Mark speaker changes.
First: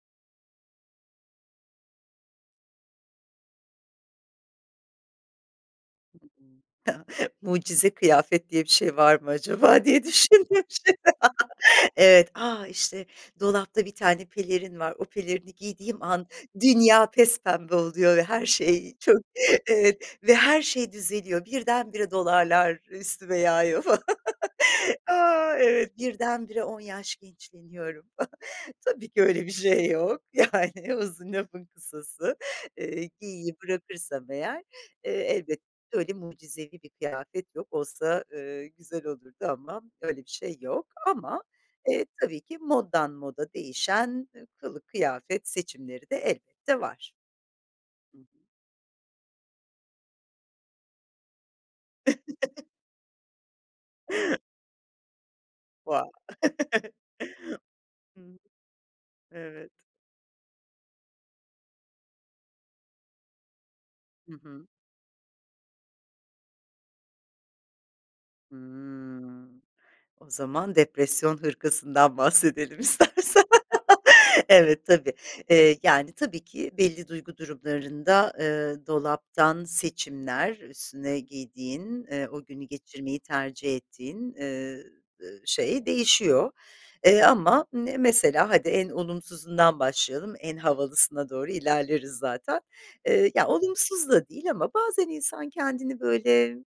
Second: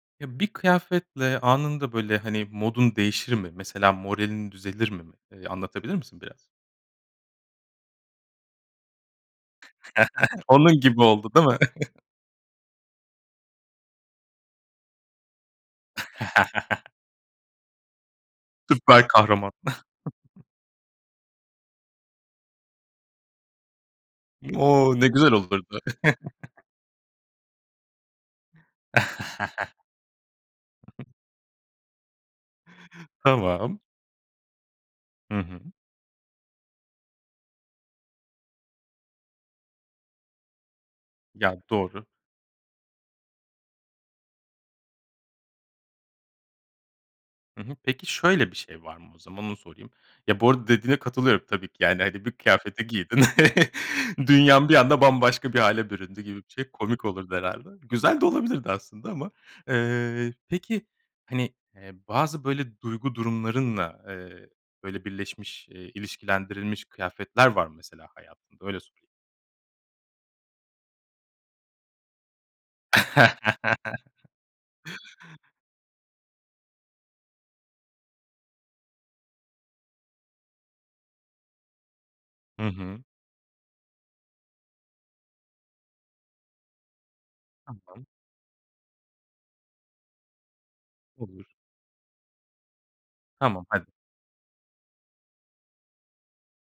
Speaker 1: Ya, bir kıyafetle anında, böyle, hani, modun değişir mi? Mesela moralin düzelir mi mi? Eee, anlatabilir
Speaker 2: Ta
Speaker 1: misin biraz?
Speaker 2: Mucize kıyafet diye bir şey var mı acaba diye düşündüm
Speaker 1: Onun
Speaker 2: şi
Speaker 1: gibi oldu, değil mi?
Speaker 2: Evet. A! İşte dolapta bir tane pelerin var, o pelerini giydiğim an dünya pespembe oluyor ve her şey
Speaker 1: Süper
Speaker 2: çok
Speaker 1: kahraman.
Speaker 2: evet, ve her şey düzeliyor, birdenbire dolarlar üstüme yağıyor falan.
Speaker 1: O! Ne güzel
Speaker 2: Aaa,
Speaker 1: olurdu!
Speaker 2: evet. Birdenbire 10 yaş gençleşiyorum. Tabii ki öyle bir şey yok, yani,
Speaker 1: [unintelligible]
Speaker 2: uzun lafın kısası. Eee, geyiği
Speaker 1: Tamam.
Speaker 2: bırakırsam eğer, eee,
Speaker 1: Hı hı.
Speaker 2: elbette öyle mucizevi bir kıyafet yok olsa, ııı, güzel olurdu ama öyle bir şey yok ama,
Speaker 1: Ya, doğru.
Speaker 2: eee, tabii ki moddan moda değişen, eee, kılık kıyafet seçimleri de elbette var.
Speaker 1: Hı hı. Peki
Speaker 2: Hı hı.
Speaker 1: şöyle bir şey var mı, o zaman onu sorayım. Ya, bu arada dediğine katılıyorum, tabii ki, yani, hani, bir kıyafeti giydin. Dünyan bir anda bambaşka bir hâle
Speaker 2: Va
Speaker 1: büründü gibi bir şey komik olurdu herhâlde. Güzel de
Speaker 2: Hımm.
Speaker 1: olabilirdi aslında ama,
Speaker 2: Evet.
Speaker 1: eee, peki, hani, eee, bazı böyle duygu durumlarınla,
Speaker 2: Hı
Speaker 1: eee,
Speaker 2: hı.
Speaker 1: böyle birleşmiş, eee, ilişkilendirilmiş kıyafetler var mı mesela hayatında? Öyle sorayım.
Speaker 2: Hımm. O zaman, depresyon hırkasından bahsedelim istersen. Evet, tabii, eee, yani, tabii ki, belli duygu durumlarında, ııı, dolaptan seçimler, üstüne giydiğin, eee, o günü
Speaker 1: Hı hı.
Speaker 2: geçirmeyi tercih ettiğin, eee, eee, şey değişiyor, eee, ama, ımm, ne
Speaker 1: Tamam.
Speaker 2: mesela hadi en olumsuzundan başlayalım, en havalısına doğru
Speaker 1: Olur.
Speaker 2: ilerleriz zaten. Eee, ya
Speaker 1: Tamam hadi.
Speaker 2: olumsuz da değil ama bazen insan kendini böyle